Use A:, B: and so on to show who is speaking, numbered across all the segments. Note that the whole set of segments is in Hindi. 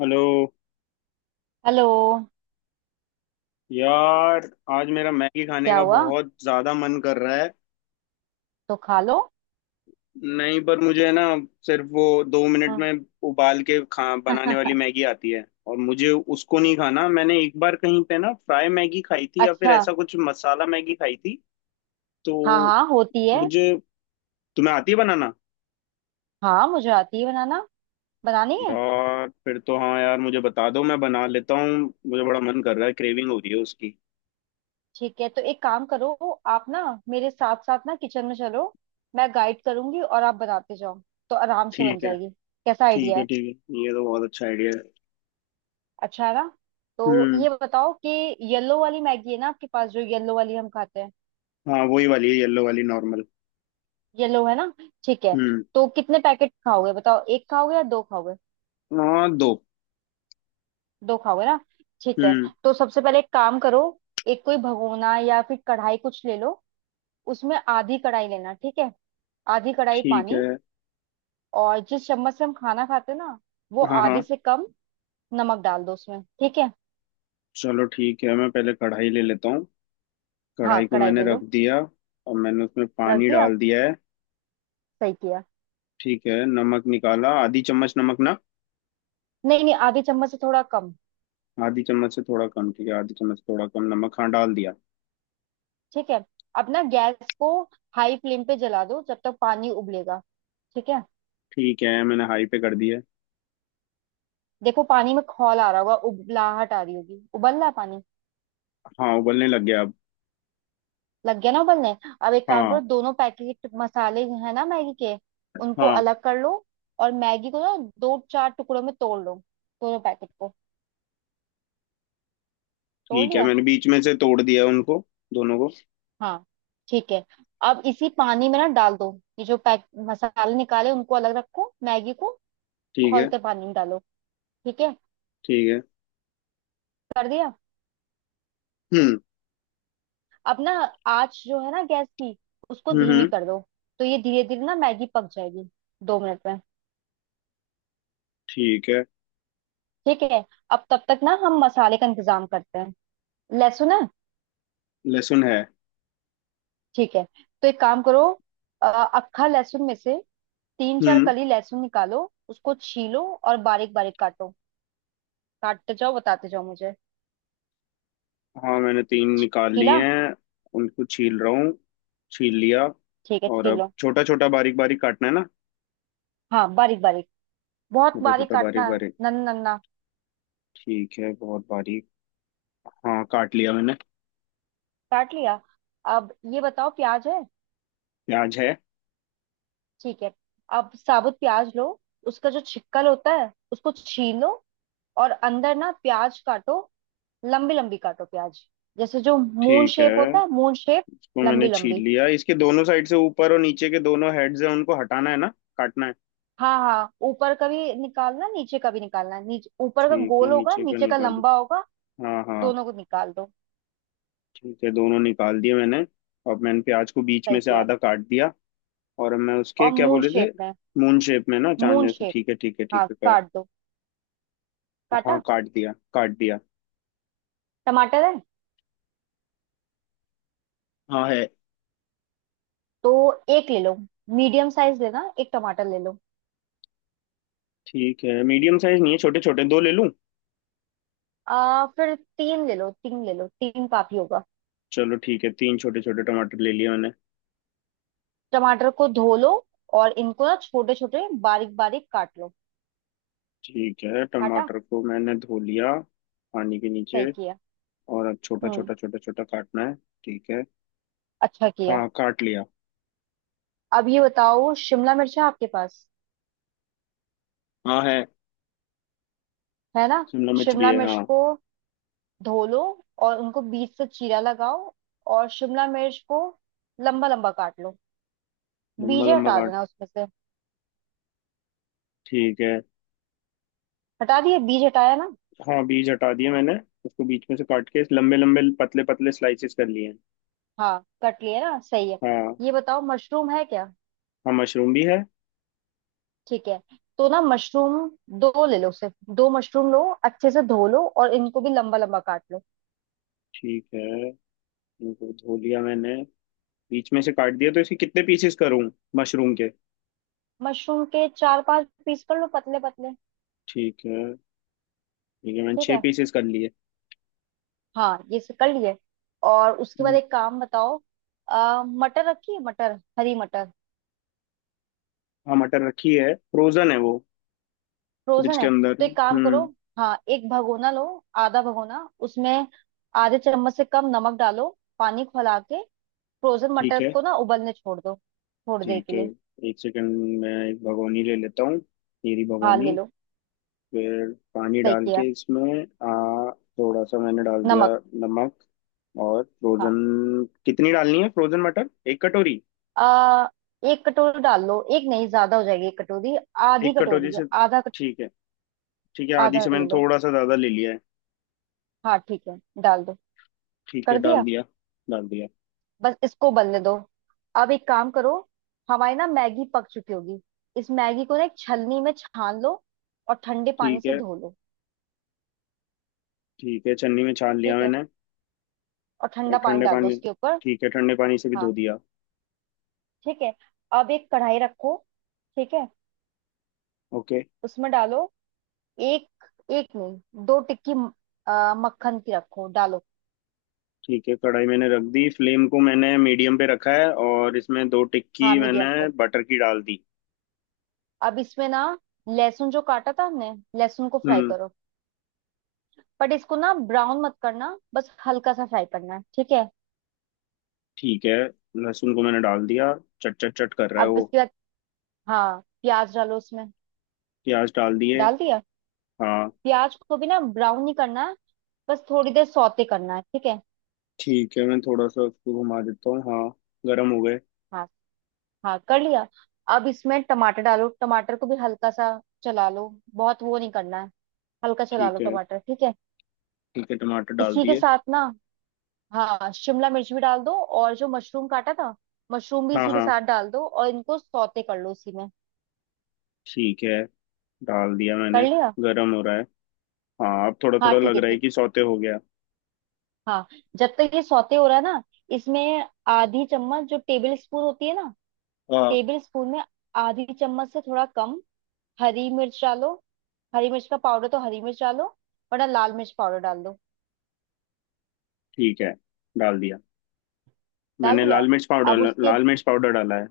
A: Hello
B: hello.
A: यार। आज मेरा मैगी खाने
B: क्या
A: का
B: हुआ?
A: बहुत ज्यादा मन कर रहा है।
B: तो खा लो।
A: नहीं, पर मुझे ना सिर्फ वो 2 मिनट
B: हाँ।
A: में उबाल के खा बनाने वाली मैगी आती है और मुझे उसको नहीं खाना। मैंने एक बार कहीं पे ना फ्राई मैगी खाई थी या फिर
B: अच्छा।
A: ऐसा कुछ मसाला मैगी खाई थी। तो
B: हाँ हाँ, होती है।
A: मुझे तुम्हें आती है बनाना?
B: हाँ, मुझे आती है बनाना। बनानी है?
A: यार, फिर तो हाँ यार मुझे बता दो, मैं बना लेता हूँ। मुझे बड़ा मन कर रहा है, क्रेविंग हो रही है उसकी।
B: ठीक है। तो एक काम करो, आप ना मेरे साथ साथ ना किचन में चलो। मैं गाइड करूंगी और आप बनाते जाओ। तो आराम से बन
A: ठीक है
B: जाएगी। कैसा
A: ठीक
B: आइडिया
A: है
B: है?
A: ठीक है, ये तो बहुत अच्छा आइडिया है।
B: अच्छा है ना? तो
A: हम्म।
B: ये बताओ कि येलो वाली मैगी है ना आपके पास, जो येलो वाली हम खाते हैं।
A: हाँ वही वाली है, येलो वाली नॉर्मल।
B: येलो है ना? ठीक है।
A: हम्म।
B: तो कितने पैकेट खाओगे बताओ, एक खाओगे या दो खाओगे?
A: हाँ, दो।
B: दो खाओगे ना? ठीक है।
A: हम्म।
B: तो सबसे पहले एक काम करो, एक कोई भगोना या फिर कढ़ाई कुछ ले लो। उसमें आधी कढ़ाई लेना ठीक है। आधी कढ़ाई
A: ठीक
B: पानी।
A: है।
B: और जिस चम्मच से हम खाना खाते हैं ना, वो
A: हाँ
B: आधी
A: हाँ।
B: से कम नमक डाल दो उसमें। ठीक है,
A: चलो ठीक है, मैं पहले कढ़ाई ले लेता हूँ।
B: हाँ
A: कढ़ाई को
B: कढ़ाई
A: मैंने
B: ले
A: रख
B: लो।
A: दिया। और मैंने उसमें
B: रख
A: पानी
B: दिया,
A: डाल दिया है।
B: सही किया।
A: ठीक है, नमक निकाला, आधी चम्मच नमक ना?
B: नहीं नहीं, आधी चम्मच से थोड़ा कम।
A: आधी चम्मच से थोड़ा कम, ठीक है, आधी चम्मच से थोड़ा कम नमक, हाँ डाल दिया।
B: ठीक है। अब ना गैस को हाई फ्लेम पे जला दो, जब तक पानी उबलेगा। ठीक है।
A: ठीक है, मैंने हाई पे कर दिया।
B: देखो पानी में खौल आ रहा होगा, उबलाहट आ रही होगी, उबल रहा है पानी।
A: हाँ, उबलने लग गया अब।
B: लग गया ना उबलने? अब एक काम
A: हाँ
B: करो, दोनों पैकेट मसाले है ना मैगी के, उनको
A: हाँ।
B: अलग कर लो। और मैगी को ना दो चार टुकड़ों में तोड़ लो, दोनों पैकेट को। तोड़
A: ठीक है,
B: लिया।
A: मैंने बीच में से तोड़ दिया उनको, दोनों को।
B: हाँ, ठीक है। अब इसी पानी में ना डाल दो। ये जो पैक मसाले निकाले उनको अलग रखो, मैगी को
A: ठीक है।
B: खौलते पानी में डालो। ठीक है,
A: ठीक है।
B: कर दिया।
A: हम्म
B: अब ना आँच जो है ना गैस की, उसको धीमी
A: हम्म।
B: कर दो। तो ये धीरे धीरे ना मैगी पक जाएगी 2 मिनट में।
A: ठीक है।
B: ठीक है। अब तब तक ना हम मसाले का इंतजाम करते हैं। लहसुन है?
A: लहसुन है।
B: ठीक है। तो एक काम करो, अक्खा लहसुन में से तीन चार
A: हम्म।
B: कली लहसुन निकालो। उसको छीलो और बारीक बारीक काटो। काटते जाओ बताते जाओ मुझे।
A: हाँ, मैंने तीन निकाल
B: छीला?
A: लिए हैं। उनको छील रहा हूँ। छील लिया।
B: ठीक है,
A: और अब
B: छीलो।
A: छोटा छोटा बारीक बारीक काटना है ना?
B: हाँ बारीक बारीक, बहुत
A: छोटा
B: बारीक
A: छोटा बारीक
B: काटना।
A: बारीक।
B: नन्ना नन्ना।
A: ठीक है, बहुत बारीक। हाँ, काट लिया मैंने।
B: काट लिया? अब ये बताओ प्याज है?
A: प्याज है।
B: ठीक है। अब साबुत प्याज लो, उसका जो छिक्कल होता है उसको छीलो और अंदर ना प्याज काटो। लंबी लंबी काटो प्याज, जैसे जो मून
A: ठीक
B: शेप होता
A: है,
B: है, मून शेप।
A: इसको मैंने
B: लंबी
A: छील
B: लंबी।
A: लिया। इसके दोनों साइड से ऊपर और नीचे के दोनों हेड्स हैं, उनको हटाना है ना? काटना है।
B: हाँ हाँ, ऊपर का भी निकालना नीचे का भी निकालना। नीचे ऊपर का
A: ठीक है,
B: गोल होगा
A: नीचे का
B: नीचे का
A: निकाली।
B: लंबा होगा।
A: हाँ हाँ।
B: दोनों को निकाल दो।
A: ठीक है, दोनों निकाल दिए मैंने। अब मैंने प्याज को बीच में
B: सही
A: से
B: किया।
A: आधा काट दिया। और मैं उसके,
B: और
A: क्या
B: मून
A: बोले थे?
B: शेप में,
A: मून शेप में ना, चांद
B: मून
A: जैसे।
B: शेप।
A: ठीक है ठीक है ठीक
B: हाँ
A: है।
B: काट दो। काटा?
A: हाँ काट दिया काट दिया।
B: टमाटर है?
A: हाँ है।
B: तो एक ले लो, मीडियम साइज लेना, एक टमाटर ले लो।
A: ठीक है, मीडियम साइज नहीं है, छोटे छोटे दो ले लूं?
B: आ फिर तीन ले लो, तीन ले लो, तीन काफी होगा।
A: चलो ठीक है, तीन छोटे छोटे टमाटर ले लिए मैंने।
B: टमाटर को धो लो और इनको ना छोटे छोटे बारीक बारीक काट लो।
A: ठीक है,
B: काटा?
A: टमाटर को मैंने धो लिया पानी के नीचे।
B: सही किया।
A: और अब छोटा
B: हम्म।
A: छोटा छोटा छोटा काटना है। ठीक है।
B: अच्छा किया।
A: हाँ, काट लिया।
B: अब ये बताओ शिमला मिर्च है आपके पास?
A: हाँ है।
B: है ना?
A: शिमला मिर्च भी
B: शिमला
A: है,
B: मिर्च
A: हाँ।
B: को धो लो और उनको बीच से चीरा लगाओ। और शिमला मिर्च को लंबा लंबा काट लो।
A: लम्बा
B: बीज
A: लम्बा
B: हटा
A: काट।
B: देना उसमें से।
A: ठीक है।
B: हटा दिए? बीज हटाया ना?
A: हाँ, बीज हटा दिए मैंने, उसको बीच में से काट के लंबे लंबे पतले पतले स्लाइसेस कर लिए हैं।
B: हाँ कट लिया ना, सही है।
A: हाँ।
B: ये बताओ मशरूम है क्या?
A: हाँ, मशरूम भी है।
B: ठीक है। तो ना मशरूम दो ले लो सिर्फ। दो मशरूम लो, अच्छे से धो लो और इनको भी लंबा लंबा काट लो।
A: ठीक है, इनको धो लिया मैंने, बीच में से काट दिया, तो इसके कितने पीसेस करूं, मशरूम के?
B: मशरूम के चार पांच पीस कर लो, पतले पतले।
A: ठीक है। ठीक है, मैंने
B: ठीक
A: छह
B: है।
A: पीसेस कर लिए।
B: हाँ ये से कर लिए। और उसके बाद
A: हम्म,
B: एक काम बताओ। मटर रखी है? मटर, हरी मटर,
A: हाँ, मटर रखी है, फ्रोजन है वो, फ्रिज
B: फ्रोजन
A: के
B: है?
A: अंदर।
B: तो एक काम करो,
A: हम्म।
B: हाँ एक भगोना लो। आधा भगोना उसमें आधे चम्मच से कम नमक डालो। पानी खौला के फ्रोजन
A: ठीक
B: मटर
A: है।
B: को ना उबलने छोड़ दो थोड़ी देर
A: ठीक
B: के
A: है,
B: लिए।
A: एक सेकंड मैं एक भगोनी ले लेता हूँ, मेरी
B: हाँ ले
A: भगोनी।
B: लो।
A: फिर पानी
B: सही
A: डाल
B: किया।
A: के इसमें। आ, थोड़ा सा मैंने डाल दिया।
B: नमक।
A: नमक। और
B: हाँ।
A: फ्रोजन। कितनी डालनी है फ्रोजन मटर, एक कटोरी?
B: आ, एक कटोरी डाल लो। एक नहीं, ज्यादा हो जाएगी। एक कटोरी, आधी
A: एक कटोरी
B: कटोरी।
A: से।
B: आधा कट-
A: ठीक है, ठीक है, आधी
B: आधा
A: से
B: ले
A: मैंने
B: लो।
A: थोड़ा सा ज्यादा ले लिया है।
B: हाँ ठीक है, डाल दो।
A: ठीक है,
B: कर
A: डाल
B: दिया।
A: दिया। डाल दिया।
B: बस इसको बनने दो। अब एक काम करो, हमारी ना मैगी पक चुकी होगी। इस मैगी को ना एक छलनी में छान लो और ठंडे पानी
A: ठीक
B: से
A: है।
B: धो लो।
A: ठीक है, छन्नी में छान लिया
B: ठीक है।
A: मैंने।
B: और
A: और
B: ठंडा पानी
A: ठंडे
B: डाल दो
A: पानी।
B: उसके ऊपर।
A: ठीक है, ठंडे पानी से भी धो
B: हाँ
A: दिया।
B: ठीक है। अब एक कढ़ाई रखो। ठीक है।
A: ओके।
B: उसमें डालो एक, एक नहीं दो टिक्की मक्खन की रखो डालो।
A: ठीक है, कढ़ाई मैंने रख दी, फ्लेम को मैंने मीडियम पे रखा है, और इसमें दो
B: हाँ
A: टिक्की
B: मीडियम
A: मैंने
B: पे।
A: बटर की डाल दी।
B: अब इसमें ना लहसुन जो काटा था हमने, लहसुन को फ्राई
A: हम्म।
B: करो। बट इसको ना ब्राउन मत करना, बस हल्का सा फ्राई करना है। ठीक है।
A: ठीक है, लहसुन को मैंने डाल दिया, चट चट चट कर रहा है
B: अब
A: वो।
B: इसके बाद हाँ प्याज डालो उसमें।
A: प्याज डाल दिए।
B: डाल दिया?
A: हाँ।
B: प्याज को भी ना ब्राउन नहीं करना है, बस थोड़ी देर सौते करना है। ठीक है।
A: ठीक है, मैं थोड़ा सा उसको घुमा देता हूँ, हाँ। गर्म हो गए।
B: हाँ हाँ, कर लिया। अब इसमें टमाटर डालो, टमाटर को भी हल्का सा चला लो। बहुत वो नहीं करना है, हल्का चला
A: ठीक
B: लो
A: है।
B: टमाटर। ठीक है।
A: ठीक है, टमाटर डाल
B: इसी के
A: दिए।
B: साथ ना, हाँ शिमला मिर्च भी डाल दो और जो मशरूम काटा था, मशरूम भी
A: हाँ
B: इसी के
A: हाँ।
B: साथ डाल दो और इनको सौते कर लो इसी में।
A: ठीक है, डाल दिया
B: कर
A: मैंने।
B: लिया?
A: गर्म हो रहा है। हाँ, अब थोड़ा
B: हाँ,
A: थोड़ा
B: ठीक
A: लग
B: है।
A: रहा है कि सौते हो गया।
B: हाँ। जब तक ये सौते हो रहा है ना, इसमें आधी चम्मच जो टेबल स्पून होती है ना,
A: हाँ।
B: टेबल स्पून में आधी चम्मच से थोड़ा कम हरी मिर्च डालो। हरी मिर्च का पाउडर, तो हरी मिर्च डालो, वरना लाल मिर्च पाउडर डाल दो।
A: ठीक है, डाल दिया
B: डाल
A: मैंने
B: दिया?
A: लाल मिर्च
B: अब
A: पाउडर।
B: उसके,
A: लाल मिर्च पाउडर डाला है।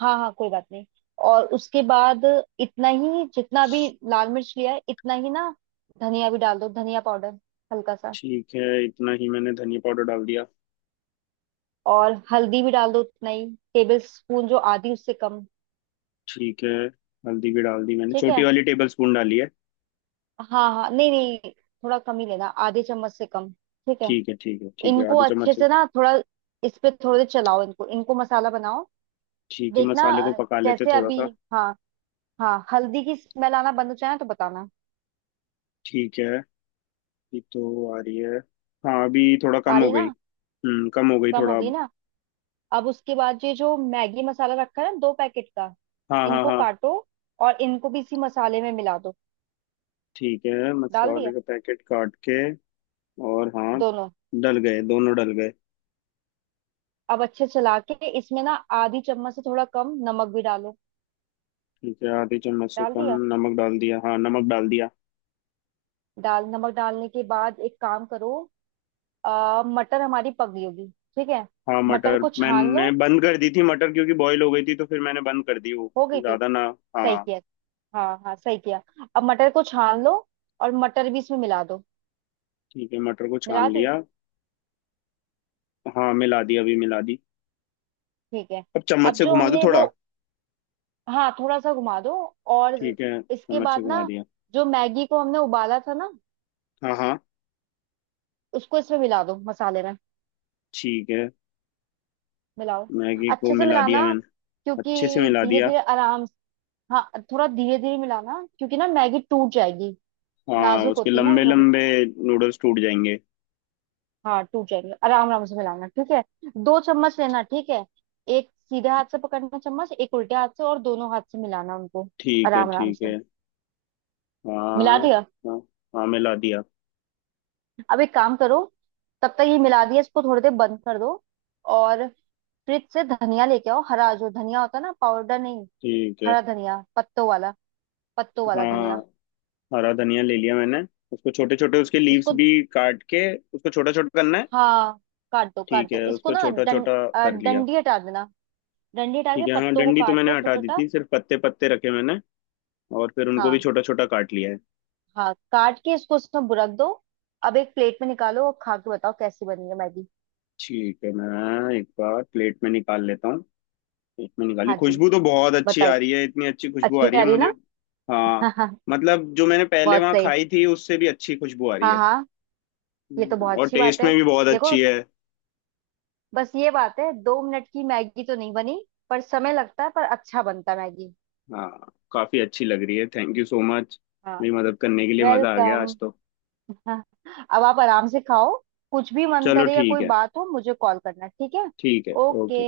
B: हाँ हाँ कोई बात नहीं। और उसके बाद इतना ही, जितना भी लाल मिर्च लिया है इतना ही ना, धनिया भी डाल दो, धनिया पाउडर हल्का सा।
A: ठीक है, इतना ही मैंने धनिया पाउडर डाल दिया।
B: और हल्दी भी डाल दो उतना ही, टेबल स्पून जो आधी उससे कम।
A: ठीक है, हल्दी भी डाल दी मैंने,
B: ठीक
A: छोटी
B: है।
A: वाली टेबल स्पून डाली है।
B: हाँ हाँ नहीं नहीं, थोड़ा कम ही लेना, आधे चम्मच से कम। ठीक है।
A: ठीक है ठीक है ठीक है,
B: इनको
A: आधे
B: अच्छे
A: चम्मच से।
B: से ना थोड़ा इस पे थोड़े देर चलाओ, इनको इनको मसाला बनाओ।
A: ठीक है,
B: देखना
A: मसाले को पका लेते
B: जैसे
A: थोड़ा
B: अभी,
A: सा।
B: हाँ हाँ, हल्दी की स्मेल आना बंद हो जाए ना तो बताना।
A: ठीक है। ये तो आ रही है। हाँ, अभी थोड़ा
B: आ
A: कम हो
B: रही ना?
A: गई, कम हो गई
B: कम हो
A: थोड़ा
B: गई
A: अब।
B: ना? अब उसके बाद ये जो मैगी मसाला रखा है ना दो पैकेट का,
A: हाँ हाँ
B: इनको
A: हाँ।
B: काटो और इनको भी इसी मसाले में मिला दो।
A: ठीक है,
B: डाल
A: मसाले
B: दिया?
A: का पैकेट काट के। और हाँ।
B: दोनों?
A: डल गए, दोनों डल गए।
B: अब अच्छे चला के इसमें ना आधी चम्मच से थोड़ा कम नमक भी डालो।
A: ठीक है, आधे चम्मच से
B: डाल
A: कम।
B: दिया?
A: नमक डाल दिया, हाँ नमक डाल दिया।
B: डाल, नमक डालने के बाद एक काम करो, मटर हमारी पक गई होगी। ठीक है,
A: हाँ,
B: मटर
A: मटर
B: को छान
A: मैंने
B: लो।
A: बंद कर दी थी मटर, क्योंकि बॉईल हो गई थी तो फिर मैंने बंद कर दी वो,
B: हो गई थी?
A: ज्यादा ना।
B: सही
A: हाँ।
B: किया। हाँ हाँ सही किया। अब मटर को छान लो और मटर भी इसमें मिला दो।
A: ठीक है, मटर को छान
B: मिला दी?
A: लिया। हाँ मिला दी, अभी मिला दी।
B: ठीक है।
A: अब चम्मच
B: अब
A: से
B: जो
A: घुमा दूँ
B: हमने वो,
A: थोड़ा?
B: हाँ थोड़ा सा घुमा दो। और
A: ठीक है,
B: इसके
A: चम्मच से
B: बाद
A: घुमा
B: ना
A: दिया।
B: जो मैगी को हमने उबाला था ना,
A: हाँ हाँ।
B: उसको इसमें मिला दो, मसाले में
A: ठीक है,
B: मिलाओ।
A: मैगी को
B: अच्छे से
A: मिला दिया
B: मिलाना,
A: मैंने।
B: क्योंकि
A: अच्छे से मिला
B: धीरे
A: दिया।
B: धीरे आराम हाँ, थोड़ा धीरे धीरे मिलाना क्योंकि ना मैगी टूट जाएगी,
A: हाँ,
B: नाजुक
A: उसके
B: होती ना वो
A: लंबे
B: थोड़ी।
A: लंबे नूडल्स टूट जाएंगे।
B: हाँ टूट जाएंगे, आराम आराम से मिलाना। ठीक है, दो चम्मच लेना। ठीक है, एक सीधे हाथ से पकड़ना चम्मच, एक उल्टे हाथ से, और दोनों हाथ से मिलाना उनको
A: ठीक है
B: आराम आराम
A: ठीक
B: से।
A: है।
B: मिला
A: हाँ
B: दिया?
A: हाँ हाँ, मिला दिया।
B: अब एक काम करो, तब तक ये मिला दिया इसको थोड़ी देर बंद कर दो। और फ्रिज से धनिया लेके आओ, हरा जो धनिया होता है ना, पाउडर नहीं,
A: ठीक है।
B: हरा धनिया पत्तों वाला, पत्तों वाला
A: हाँ,
B: धनिया।
A: हरा धनिया ले लिया मैंने, उसको छोटे छोटे, उसके लीव्स
B: इसको
A: भी काट के, उसको छोटा छोटा करना है।
B: हाँ काट दो, काट
A: ठीक है,
B: दो इसको
A: उसको
B: ना
A: छोटा छोटा कर लिया।
B: डंडी हटा देना। डंडी हटा के
A: ठीक है, हाँ,
B: पत्तों को
A: डंडी तो
B: काट लो
A: मैंने हटा
B: छोटा
A: दी
B: छोटा।
A: थी, सिर्फ पत्ते पत्ते रखे मैंने, और फिर उनको भी
B: हाँ
A: छोटा छोटा काट लिया है।
B: हाँ काट के इसको उसमें बुरक दो। अब एक प्लेट में निकालो और खा के बताओ कैसी बनी है मैगी।
A: ठीक है, मैं एक बार प्लेट में निकाल लेता हूँ। प्लेट में निकाली,
B: हाँ जी,
A: खुशबू तो बहुत अच्छी आ
B: बताइए।
A: रही है, इतनी अच्छी खुशबू आ
B: अच्छी
A: रही
B: आ
A: है
B: रही
A: मुझे।
B: ना?
A: हाँ।
B: हाँ।
A: मतलब जो मैंने पहले
B: बहुत
A: वहाँ
B: सही।
A: खाई थी उससे भी अच्छी खुशबू आ रही
B: हाँ
A: है।
B: हाँ। ये तो बहुत
A: और
B: अच्छी बात
A: टेस्ट
B: है।
A: में भी बहुत
B: देखो
A: अच्छी है।
B: बस ये बात है, 2 मिनट की मैगी तो नहीं बनी, पर समय लगता है पर अच्छा बनता है मैगी।
A: हाँ, काफी अच्छी लग रही है, थैंक यू सो मच
B: हाँ।
A: मेरी मदद करने के लिए, मजा आ गया
B: वेलकम।
A: आज तो।
B: अब आप आराम से खाओ। कुछ भी मन
A: चलो
B: करे या
A: ठीक
B: कोई
A: है,
B: बात हो मुझे कॉल करना। ठीक है।
A: ठीक है,
B: ओके।
A: ओके।